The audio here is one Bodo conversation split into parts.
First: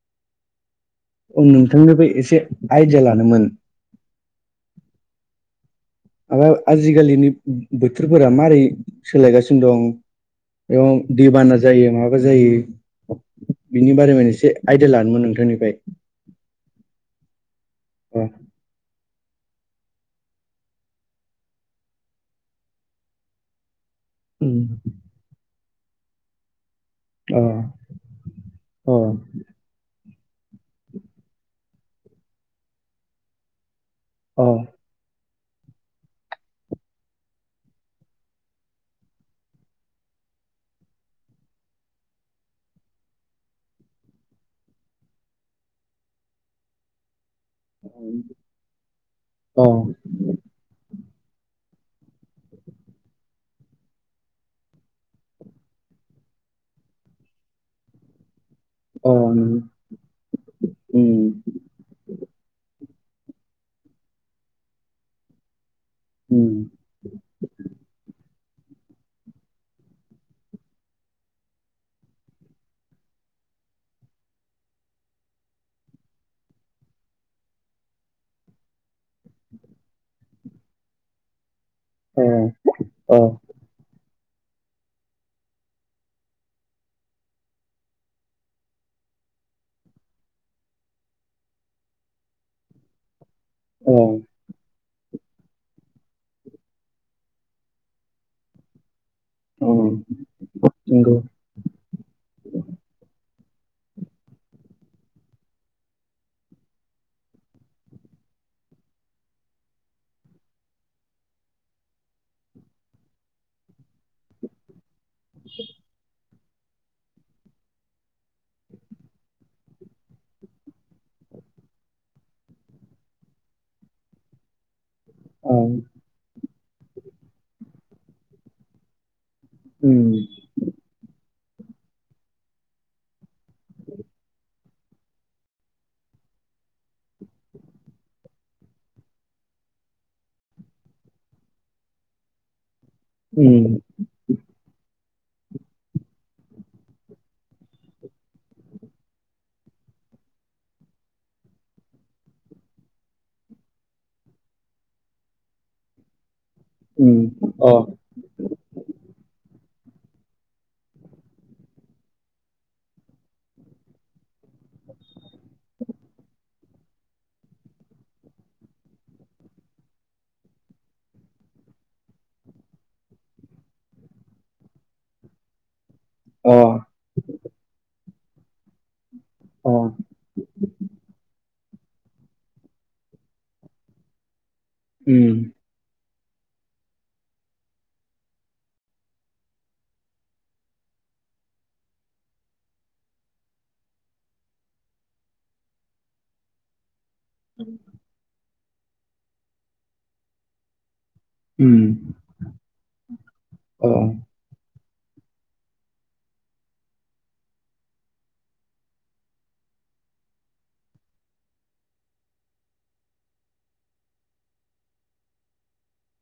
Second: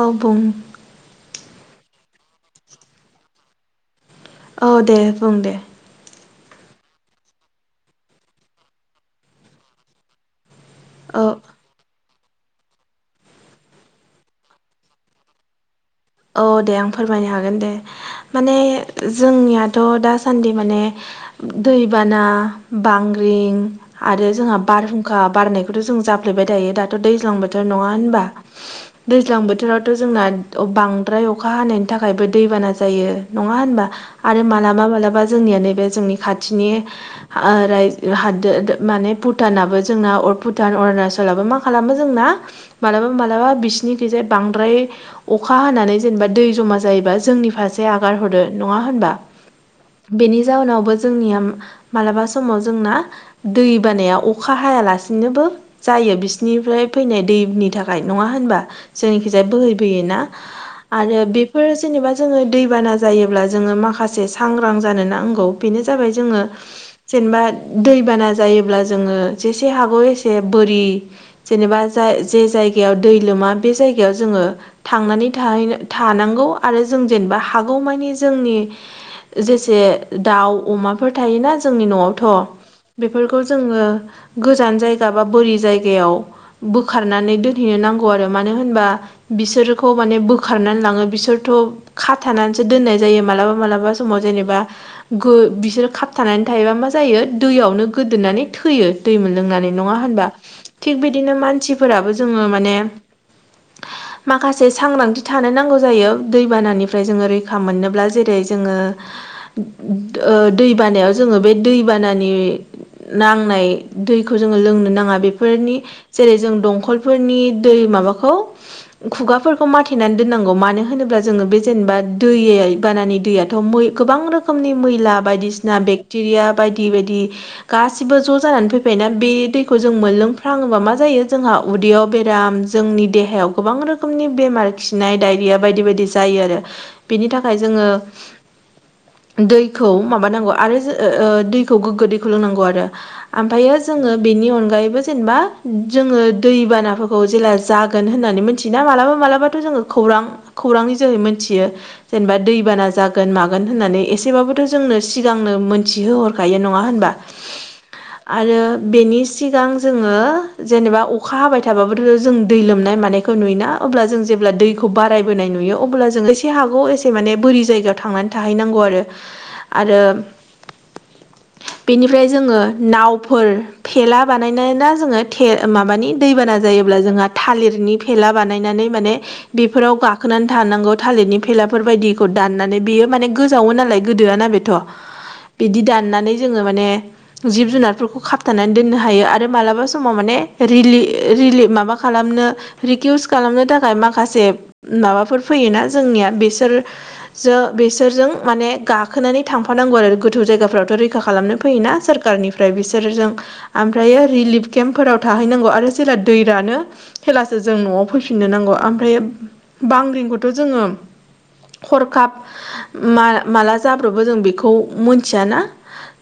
आबुं उम नोंथांनिफ्राय एसे आइडिया लानोमोन। औ दे बुं दे। माबा आजिखालिनि बोथोरफोरा मारै सोलायगासिनो दं। अ औ दै बानाजों जायो माबा जायो बिनि बारै एसे आयदिया लदोंमोन नोंथांनिफ्राय। अ दे आं फोरमायनो हागोन दे। अ। माने जोंनियाथ' दासान्दि माने। दैबाना बांग्रिं आरो जोंहा बारहुंखा बारनायखौथ' जों जाफ्लेबाय दायो दा। थ' दैज्लां अ बोथोर नङा होनबा अ दैज्लां बोथोरावथ' जोंना अ बां बांद्राय अखा हानायनि थाखायबो दैबाना जायो नङा होनबा आरो मालाबा मालाबा जोंनिया नैबे जोंनि खाथिनि [inaudible] हादोर माने भुटानाबो जोंना भुटान अरुणाचलाबो मा खालामो जोंना मालाबा मालाबा बिसिनि खैजाय बांद्राय अखा हानानै। जेनेबा दै जमा जायोबा जोंनि फारसे आगार हरदो नङा होनबा? अ बेनि जाउनावबो जोंनिया मालाबा समाव जोंना दै बानाया अखा हायालासिनोबो जायो बिसिनिफ्राय फैनाय दैनि थाखाय नङा होनबा अ जोंखिजाया बोहै बोयोना। आरो उम बेफोर जेनेबा जोङो दैबाना जायोब्ला जोङो माखासे सांग्रां जानो नांगौ। बेनो जाबाय जोङो उम जेनेबा दैबाना जायोब्ला जोङो जेसे हागौ एसे बोरि जेनेबा जाय जे जायगायाव दै लोमा बे जायगायाव जोङो थांनानै थाहैनो थानांगौ आरो जों जेनेबा हागौ मानि जोंनि जेसे दाउ अमाफोर थायोना जोंनि अ न'आवथ' अ बेफोरखौ जोङो गोजान जायगा बा बोरि जायगायाव बोखारनानै दोनहैनो नांगौ आरो मानो होनबा बिसोरखौ माने बोखा खारनानै लाङो बिसोरथ' खाथानानैसो दोननाय जायो मालाबा मालाबा अ समाव जेनेबा गो बिसोर खाबथानानै थायोबा मा जायो दैयावनो गोदोननानै थैयो दै मोन अ लोंनानै नङा होनबा थिग नंगौ बिदिनो मानसि फोराबो जोङो माने माखासे सांग्रथि थानो नांगौ जायो दैबानानिफ्राय जोङो रैखा मोनोब्ला जेरै जोङो ओ दै बानायाव जोङो बे दैबानानि नांनाय दैखौ जोङो लोंनो नाङा। बेफोरनि जेरै जों दंखलफोरनि दै माबाखौ खुगा फोरखौ मा बायनानै दोननांगौ मानो होनोब्ला जोङो बे जेनेबा दै बानानि दैयाथ' गोबां रोखोमनि मैला अ बायदिसिना बेक्टेरिया बायदि-बायदि गासिबो ज' जानानै फैबायबाय ना बे दैखौ जों उम मोनलों [inaudible] ङोबा मा जायो जोंहा उदैयाव बेराम जोंनि देहायाव गोबां रोखोमनि बेमार खिनाय दडायरिया बायदि बायदि जायो आरो बिनि थाखाय जोङो दैखौ माबानांगौ आरो दैखौ गोग्गो दैखौ लोंनांगौ आरो। ओमफ्रायो उम जोङो बेनि अनगायैबो जोनेबा जोङो दैबानाफोरखौ जेला जाग गोन होननानै मिथियोना मालाबा मालाबथ' जोङो खौरां खौरांनि जोहै मिथियो। जेनेबा दैबाना जागोन मागोन होननानै एसेबाबोथ' जोंनो सिगांनो मोनथिहो हरखायो नङा होनबा उम अ आरो बेनि सिगां जोङो जेनेबा अखा हाबाय थाबाबोथ' जों दै लोमनाय मानाय खौ नुयोना अब्ला जों जेब्ला दैखौ बारायोनाय नुयो अब्ला जोङो जि हागौ एसे माने बोरि जायगायाव थांनानै थाहैनांगौ आरो आरो [inaudible] बेनिफ्राय जोङो नावफोर थेला बानायनोना जोङो थे माबानि अ दैबाना जायोब्ला जोंहा थालिरनि फेला बानायनानै माने अ बेफोराव गा गाखोनानै थानांगौ थालिरनि फेलाफोर बायदिखौ दाननानै बेयो माने गोजावो नालाय गोदोआना बेथ' ओम बिदि दाननानै जोङो माने जिब जुनारफोरखौ खाबथानानै दोननो हायो आरो मालाबा समाव माने रिलि रिलि माबा खालामनो रिकिउस खालामनो थाखाय मा माखासे माबाफोर फैयोना जोंनिया बेसोर सो बेसो बिसोरजों माने गाखोनानै थांफानांगौ आरो गोथौ जायगाफ्रावथ' रैखा खालामनो उम फैयोना सोर खारनिफ्राय बिसोरजों अ ओमफ्रायो रिलिफ केम्पफोराव थाहैनांगौ आरो जेला दै रानो हेलासो जों न'आव फैफिननो नांगौ ओम फ्राय बांग्रिंखौथ' जोङो हरखाब मा -माला जाब्रबो जों बेखौ मोनथियाना?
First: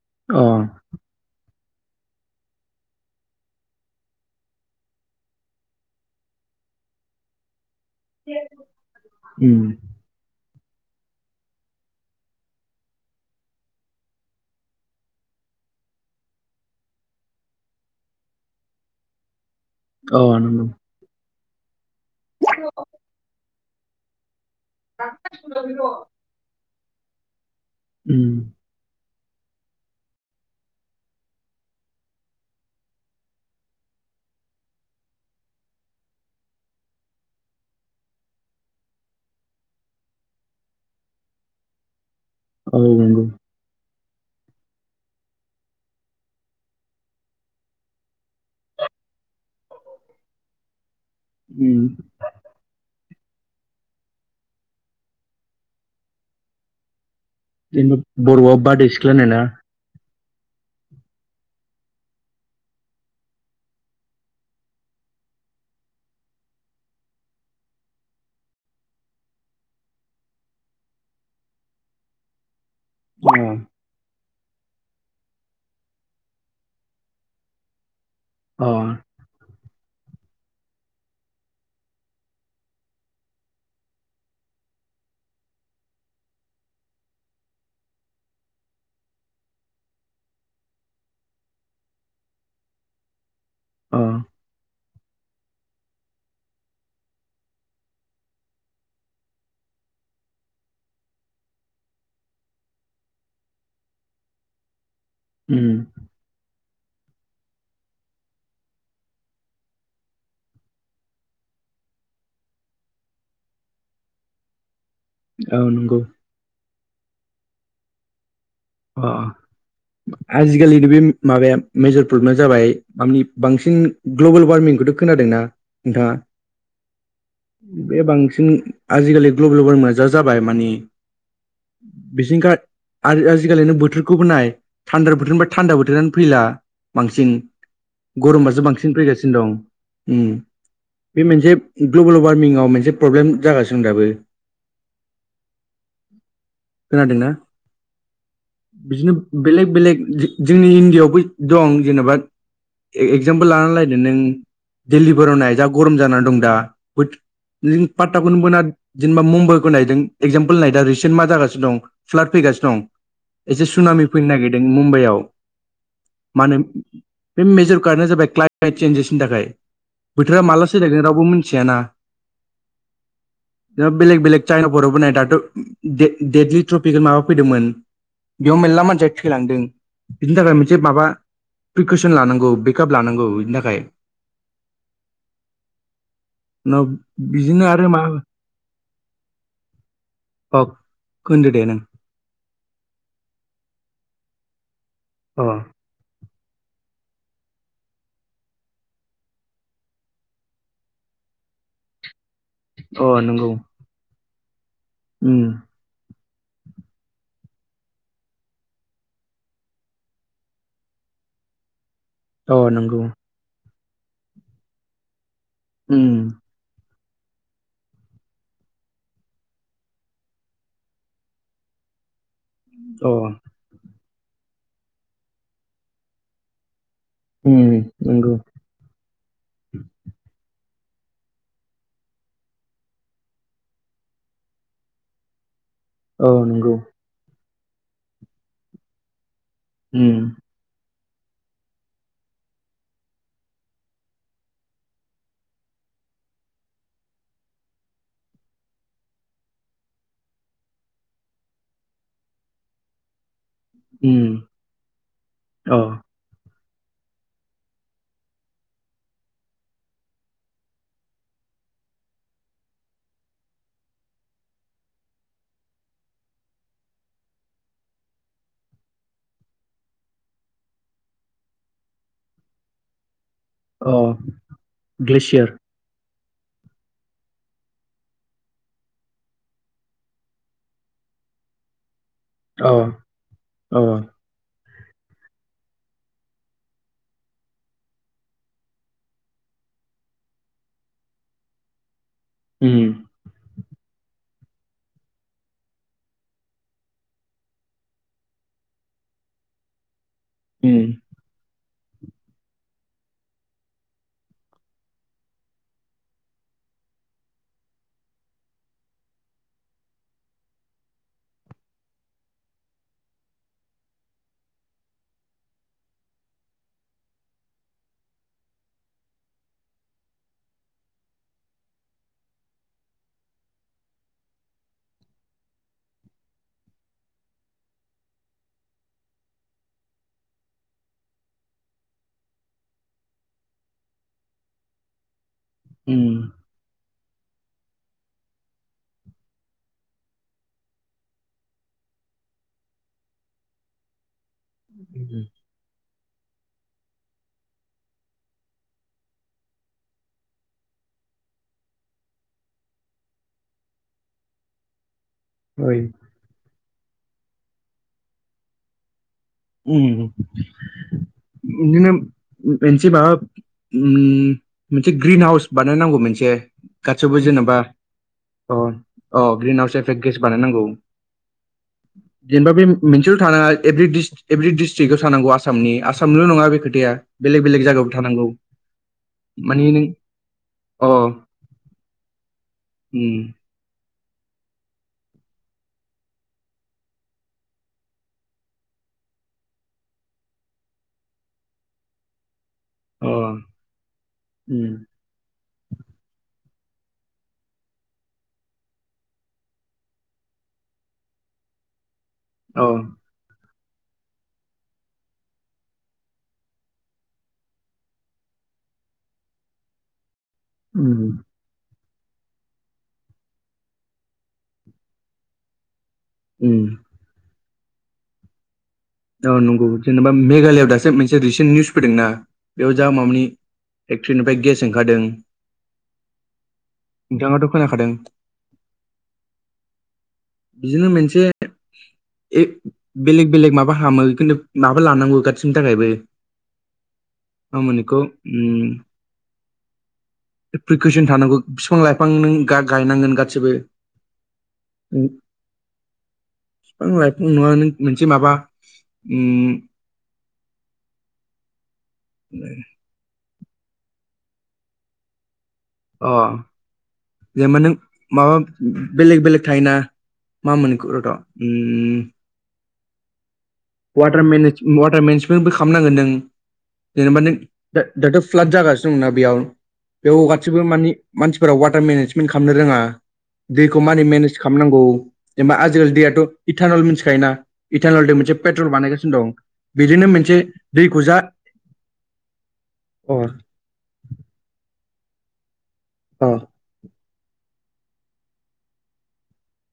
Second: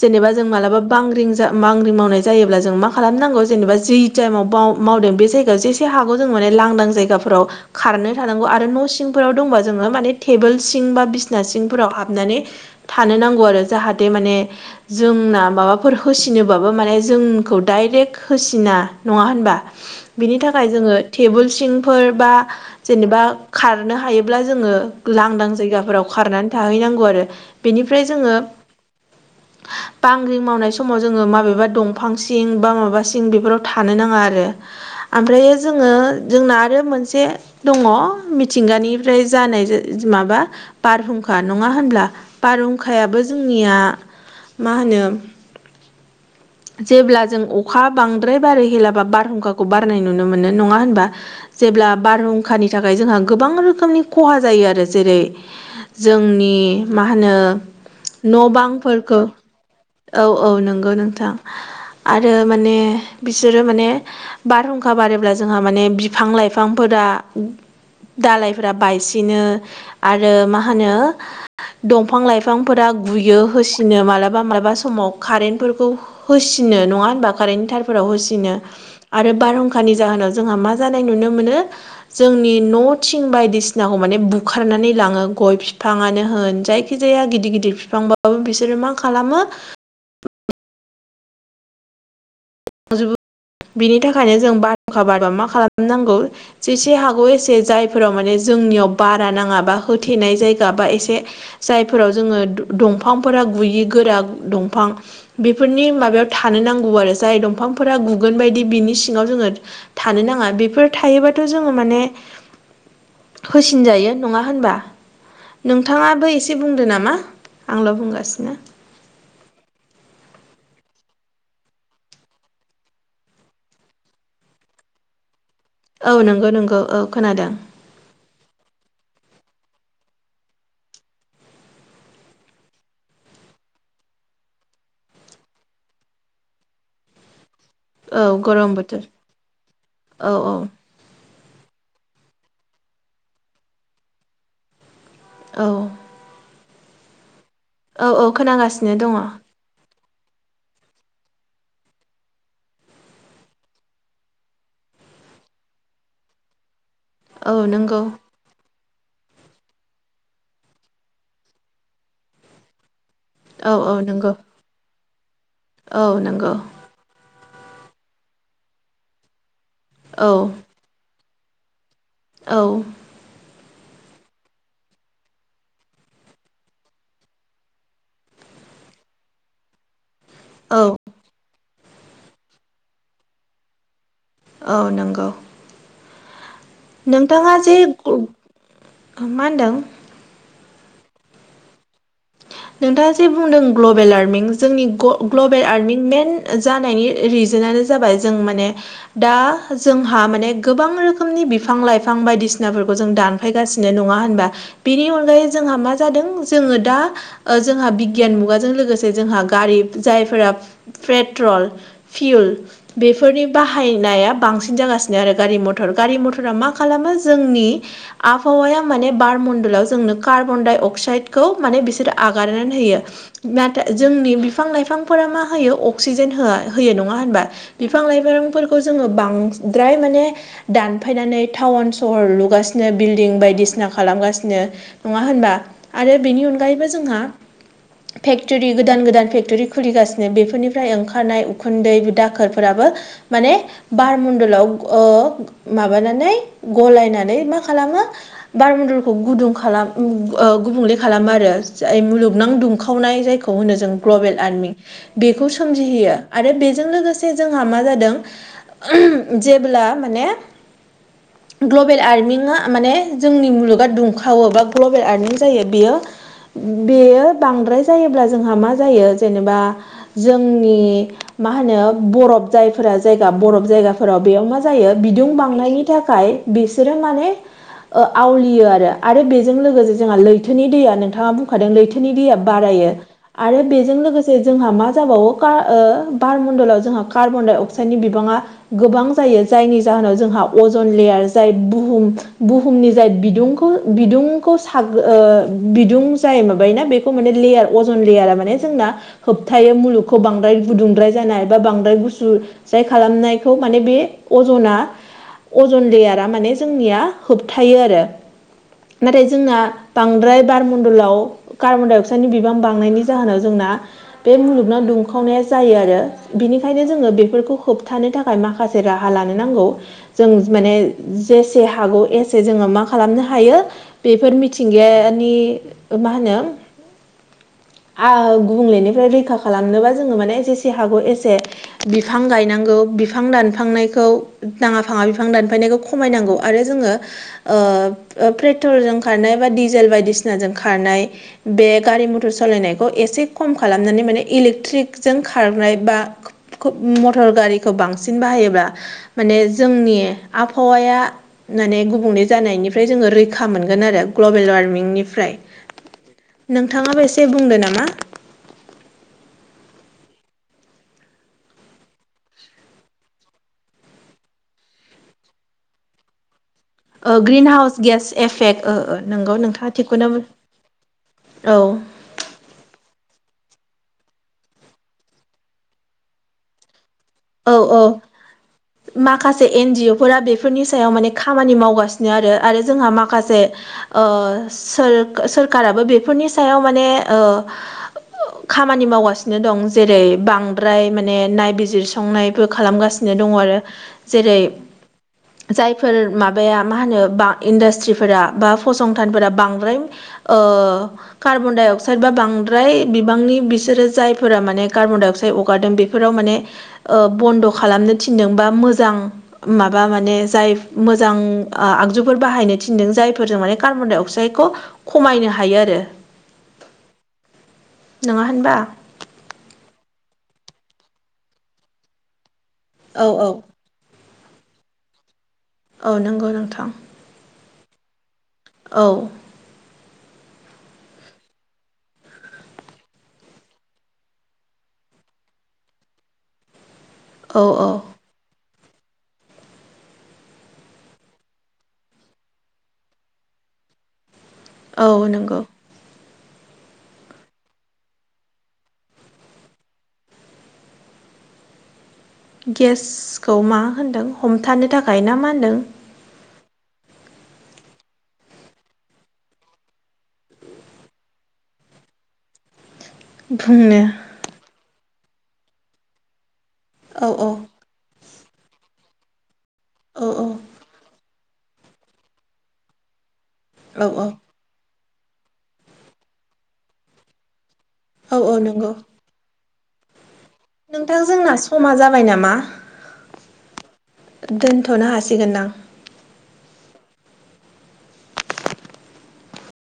जेनेबा अ जों मालाबा बांग्रिं जा बांग्रिं मावनाय जायोब्ला जों मा खालामनांगौ जेनेबा जि टाइमाव बाव मावदों बे जायगायाव जेसे हागौ जों माने लांदां जायगाफोराव खारनो थानांगौ आरो न' सिंफोराव दंबा उम जोङो माने टेबोल सिं बा बिसना सिंफोराव हाबनानै थानो नांगौ आरो जाहाथे माने जोंना माबाफोर होसिनोबाबो माने जोंखौ डाइरेक्ट होसिना नङा होनबा अ बिनि नंगौ थाखाय जोङो टेबोल सिंफोर बा अ अ जेनेबा खारनो हायोब्ला जोङो लांदां जायगाफोराव खारनानै थाहैनांगौ आरो बेनिफ्राय जोङो [inaudible] बांग्रिं मावनाय समाव जोङो माबेबा दंफां सिं बा माबा सिं बेफोराव थानो नाङा आरो ओमफ्रायो जोङो जोंना आरो मोनसे दङ मिथिंगानिफ्राय जानाय जा माबा बारहुंखा नङा होनब्ला? औ बारहुंखायाबो नंगौ जोंनिया मा होनो [inaudible] जेब्ला जों अखा बांद्राय बारो हेला बारहुंखाखौ बारनाय नुनो मोनो नङा होनबा उम जेब्ला बारहुंखानि थाखाय जोंहा गोबां रोखोमनि खहा जायो आरो जेरै जोंनि मा होनो जेनेबा न' बर'आव बारदै सिख्ला बांफोरखौ होनो ना? औ औ नंगौ नोंथां आरो माने बिसोरो माने बारहुंखा बारोब्ला जोंहा माने बिफां लाइफांफोरा दालायफोरा बायसिनो आरो मा होनो दंफां लाइफां बिफांफोरा गुयो होसिनो मालाबा मालाबा समाव कारेन्टफोरखौ होसिनो नङा होनबा कारेन्टनि थारफोराव होसिनो अ आरो बारहुंखानि जाहोनाव जोंहा मा जानाय नुनो मोनो जोंनि न' थिं बायदिसिनाखौ माने बुखारनानै लाङो गय बिफाङानो होन जाय जेखि जाया गिदिर गिदिर बिफांबाबो बिसोरो मा खालामो थांजोबो बिनि अ थाखायनो जों बारहुंखा बारब्ला मा खालामनांगौ जेसे हागौ एसे जायफोराव माने जोंनियाव बारा नाङाबा होथेनाय जायगा बा एसे जायफोराव जोङो दंफांफोरा गुयि गोरा दंफां उम बेफोरनि माबायाव थानो नांगौ आरो जाय दंफांफोरा गुगोन बायदि बिनि सिङाव जोङो थानो नाङा बेफोर थायोबाथ' जोङो माने होसिनजायो नङा होनबा औ नंगौ नोंथाङाबो एसे बुंदो नामा आंल' बुंगासिनो अ आजिखालिनि बे माबाया मेजर प्रब्लेमा जाबाय बिफांनि बांसिन ग्लबेल वार्मिंखौथ' खोनादोंना नोंथाङा? औ नंगौ-नंगौ औ खोनादों बे बांसिन आजिखालि ग्लबेल वार्मिंआ जा जाबाय माने [unintelligible] आथिखालिनो बोथोरखौबो नाय थान्दा बोथोरनिफ्राय थान्दा बोथोरानो फैला बांसिन औ गरमासो गरम बांसिन बोथोर फैगासिनो दं औ औ बे मोनसे ग्लबेल वारमिंआव मोनसे प्रब्लेम जागासिनो दं दाबो औ खोनादोंना औ औ खोनागासिनो बिदिनो दङ बेलेग बेलेग जोंनि इण्डियावबो दं जेनेबा एगजामपोल लानानै लायदो नों दिल्लीफोराव नाय जा गरम जानानै दं दा औ नंगौ [unintelligible] गुबुनमोना जेनेबा मुम्बखौ नायदों एक्जामपोल नाय दा रिसेन्ट मा जागासिनो दं फ्लाद फैगासिनो दं एसे औ औ सुनामि फैनो नंगौ नागिरदों मुम्बाइआव औ मा नंगौ होनो बे मेजर कारटआ जाबाय क्लाइमेट चेन्जेसनि थाखाय औ बोथोरा माला सोलायगोन रावबो मिथियाना औ बेलेग बेलेग चाइनफोरावबो नाय दाथ' देडलि ट्रफिखौ माबा फैदोंमोन बेयाव मेरला मानसिया थैलांदों बिनि थाखाय मोनसे औ माबा प्रिकसन लानांगौ बेकआप लानांगौ बिनि थाखाय औ नंगौ उनाव नोंथाङा बिदिनो जे आरो मा होनदों [unintelligible] नोंथाङा जे बुंदों ग्लबेल वार्मिं जोंनि अ ग्लबेल वार्मिं मेन जानायनि रिजोनानो जाबाय जों माने दा जोंहा माने गोबां रोखोमनि बिफां लाइफां बायदिसिना सिनाफोरखौ अ जों नंगौ दानफायगासिनो नङा होनबा बेनि उम अनगायै जोंहा मा जादों जोङो दा जोंहा बिगियान मुगाजों लोगोसे जोंहा गारि जायफोरा पेट्रल फिउल अ नंगौ बेफोरनि बाहायनाया बांसिन जागासिनो आरो गारि मथर गारि उम मथरा मा मा खालामो जोंनि आबहावाया माने बार मनडलाव जोंनो कार्बन डाइ अक्साइदखौ माने बि आगारनानै अ होयो जोंनि बिफां लाइफांफोरा मा होयो अक्सिजेन हो होयो नङा होनबा उम बिफां नंगौ लाइफांफोरखौ खौ जोङो बांद्राय माने दानफायनानै टाउन सहर लुगासिनो बिल्दिं बायदिसिना खालामगासिनो नङा होनबा आरो अ बेनि नंगौ अनगायैबो जोंहा फेक्टरि गोदान गोदान फेक्टरि उम खुलिगासिनो बेफोरनि बेनिफ्राय ओंखारनाय उखुन्दै दाखोरफोराबो माने बारमडलाव माबानानै गलायनानै मा खालामो बारमनदलखौ गुदुं खालाम गुबुंले खालामो आरो जाय मुलुगनां दुंखावनाय जायखौ होनो जों उम ग्लबेल वारमिं बेखौ अ सोमजिहोयो आरो बेजों लोगोसे जोंहा मा जादों जेब्ला माने [inaudible] ग्लबेल वार्मिंआ माने जोंनि मुलुगा दुंखावो बा ग्ल'बेल वार्मिं जायो बेयो बेयो बांद्राय जायोब्ला जोंहा मा जायो जेनेबा जोंनि मा होनो बरफ जायफोरा जायगा बरफ अ जायगाफोराव बेयाव मा जायो बिदुं ग्लेसियार बांनायनि थाखाय बिसोरो माने आवलियो आरो आरो बेजों लोगोसे जोंहा लैथोनि दैया नोंथाङा बु खादों लैथोनि दैया अ बारायो आरो अ बेजों लोगोसे जोंहा मा जाबावो बारण्डलाव जोंहा कार्बन डाइ अक्साइडनि बिबाङा गोबां जायो जायनि जाहोनाव जोंहा अजन लेयार जाय बुहुम उम बुहुमनि जाय बिदुंखौ बिदुंखौ साग बिदुं जाय माबायोना बेखौ माने लेयार अजन लेयारा जोंना होबथायो मुलुगखौ बांद्राय उम गुदुंद्राय जानाय बा बांद्राय गुसु जाय खालामनायखौ माने बे अजना अजन लेयारा माने जोंनिया होबथायो आरो नाथाय जोंना बांद्राय बार न्दलाव कार्बन डाइ अक्साइडनि बिबां बांनायनि जाहोनाव जोंना बे मुलुगनाव दुंखावनाया जायो आरो बिनिखायनो जोङो बेफोरखौ होबथानो थाखाय माखासे राहा लानो नांगौ जों माने जेसे हागौ एसे जोङो मा खालामनो हायो बेफोर मिथिंगायानि मा होनो गुबुंलेनिफ्राय रैखा खालामनोबा जोङो माने जेसे हागौ एसे बिफां गायनांगौ बिफां दानफांनायखौ नाङा फाङा बिफां दानफायनायखौ उम खमायनांगौ आरो जोङो पेट्रल ज खारनाय बा डिजेल बायदिसिनाजों खार खारनाय बे गारि मथर सालायनायखौ एसे खम खालामनानै माने इलेक्ट्रिकजों खारनाय बा मटर गारिखौ बांसिन बाहायोब्ला माने जोंनि आबहावाया माने गुबुंनै जानायनिफ्राय जोङो रैखा मोनगोन आरो ग्लबेल वारमिंनिफ्राय [unintelligible] नोंथाङाबो एसे बुंदों नामा बिदिनो मोनसे माबा उम मोनसे ग्रिन हाउस बानायनांगौ मोनसे गासैबो ग्रिन जेनेबा हाउस गेस अ एफेक्ट अ नोंगौ ग्रिन हाउस नोंथाङा एफेक्ट थिखौनो गेस बानायनांगौ औ जेनेबा बे मोनसेल' थानाङा एभ्रि डिस्ट्रिकआव थानांगौ आसामनि आसामनिल' नङा बे खोथाया बेलेग औ बेलेग औ जायगायावबो थानांगौ माखासे माने नों एनजअ फोर बेफोरनि अ सायाव माने खामानि मावगासिनो आरो आरो जोंहा उम माखासे सोरखाराबो बेफोरनि सायाव माने खामानि मावगासिनो दं जेरै बांद्राय माने नायबिजिर संनायबो अ खालामगासिनो दङ आरो जेरै उम जायफोर माबाया मा होनो बा इन्डास्ट्रिफोरा बा फसंथानफोरा बांद्राय कार्बन डाइअक्साइद बा बां अ बांद्राय बिबांनि बिसोरो जायफोरा माने कार्बनडाइ अक्साइड हगारदों बेफोराव माने बन्द' खालामनो थिनदोंबा मोजां माबा माने जाय उम मोजां आगजुफोर बाहायनो थिनदों जायफोरजों माने कार्बन डाइ अक्साइदखौ खमायनो हायो आरो उम नङा होनबा। औ नंगौ जेनेबा मेघालयआव दासो मोनसे रिसेन्ट निउस फैदोंना बेयाव जा औ माबानि औ फेक्ट्रिनिफ्राय गेस ओंखारदों औ नंगौ नोंथां। नोंथाङाथ' खोनाखादों औ। बिदिनो मोनसे बेलेग बेलेग माबा माबा हामो खिन्थु माबा लानांगौ गाससिनि थाखायबो औ आ औ मोनोन बेखौ उम प्रिकसन थानांगौ फिफां लाइफां नों गा-गायनांगोन गासिबो औ नोंगौ फिफां लाइफां नङा मोनसे माबा उम गेसखौ मा होनदों हमथानो थाखाय ना मा होनदों? अ जेनबा नों माबा बेलेग बेलेग थायोना मा होनोमोन बेख रथ उम बुंनो वाटार मेनेज वाटार मेनेजमेन्टबो खालामनांगोन नों औ जेनेबा नों औ दा दाथ फ्लाद जागासिनो दंना बेयाव बेयाव औ गाैबो मानि मानसिफोरा वाटार मेनेजमेन्ट खालामनो रोङा दैखौ औ मानि मेनेज खालामनांगौ जेनेबा आजिखालि दैयाथ इटानल मिथिखायोना इटानलजों औ औ मोनसे नंगौ नो दं बिदिनो मोनसे नोंथां दैखौ जा जोंना समा जाबाय नामा? अ दोनथ नो हासिगोन दां औ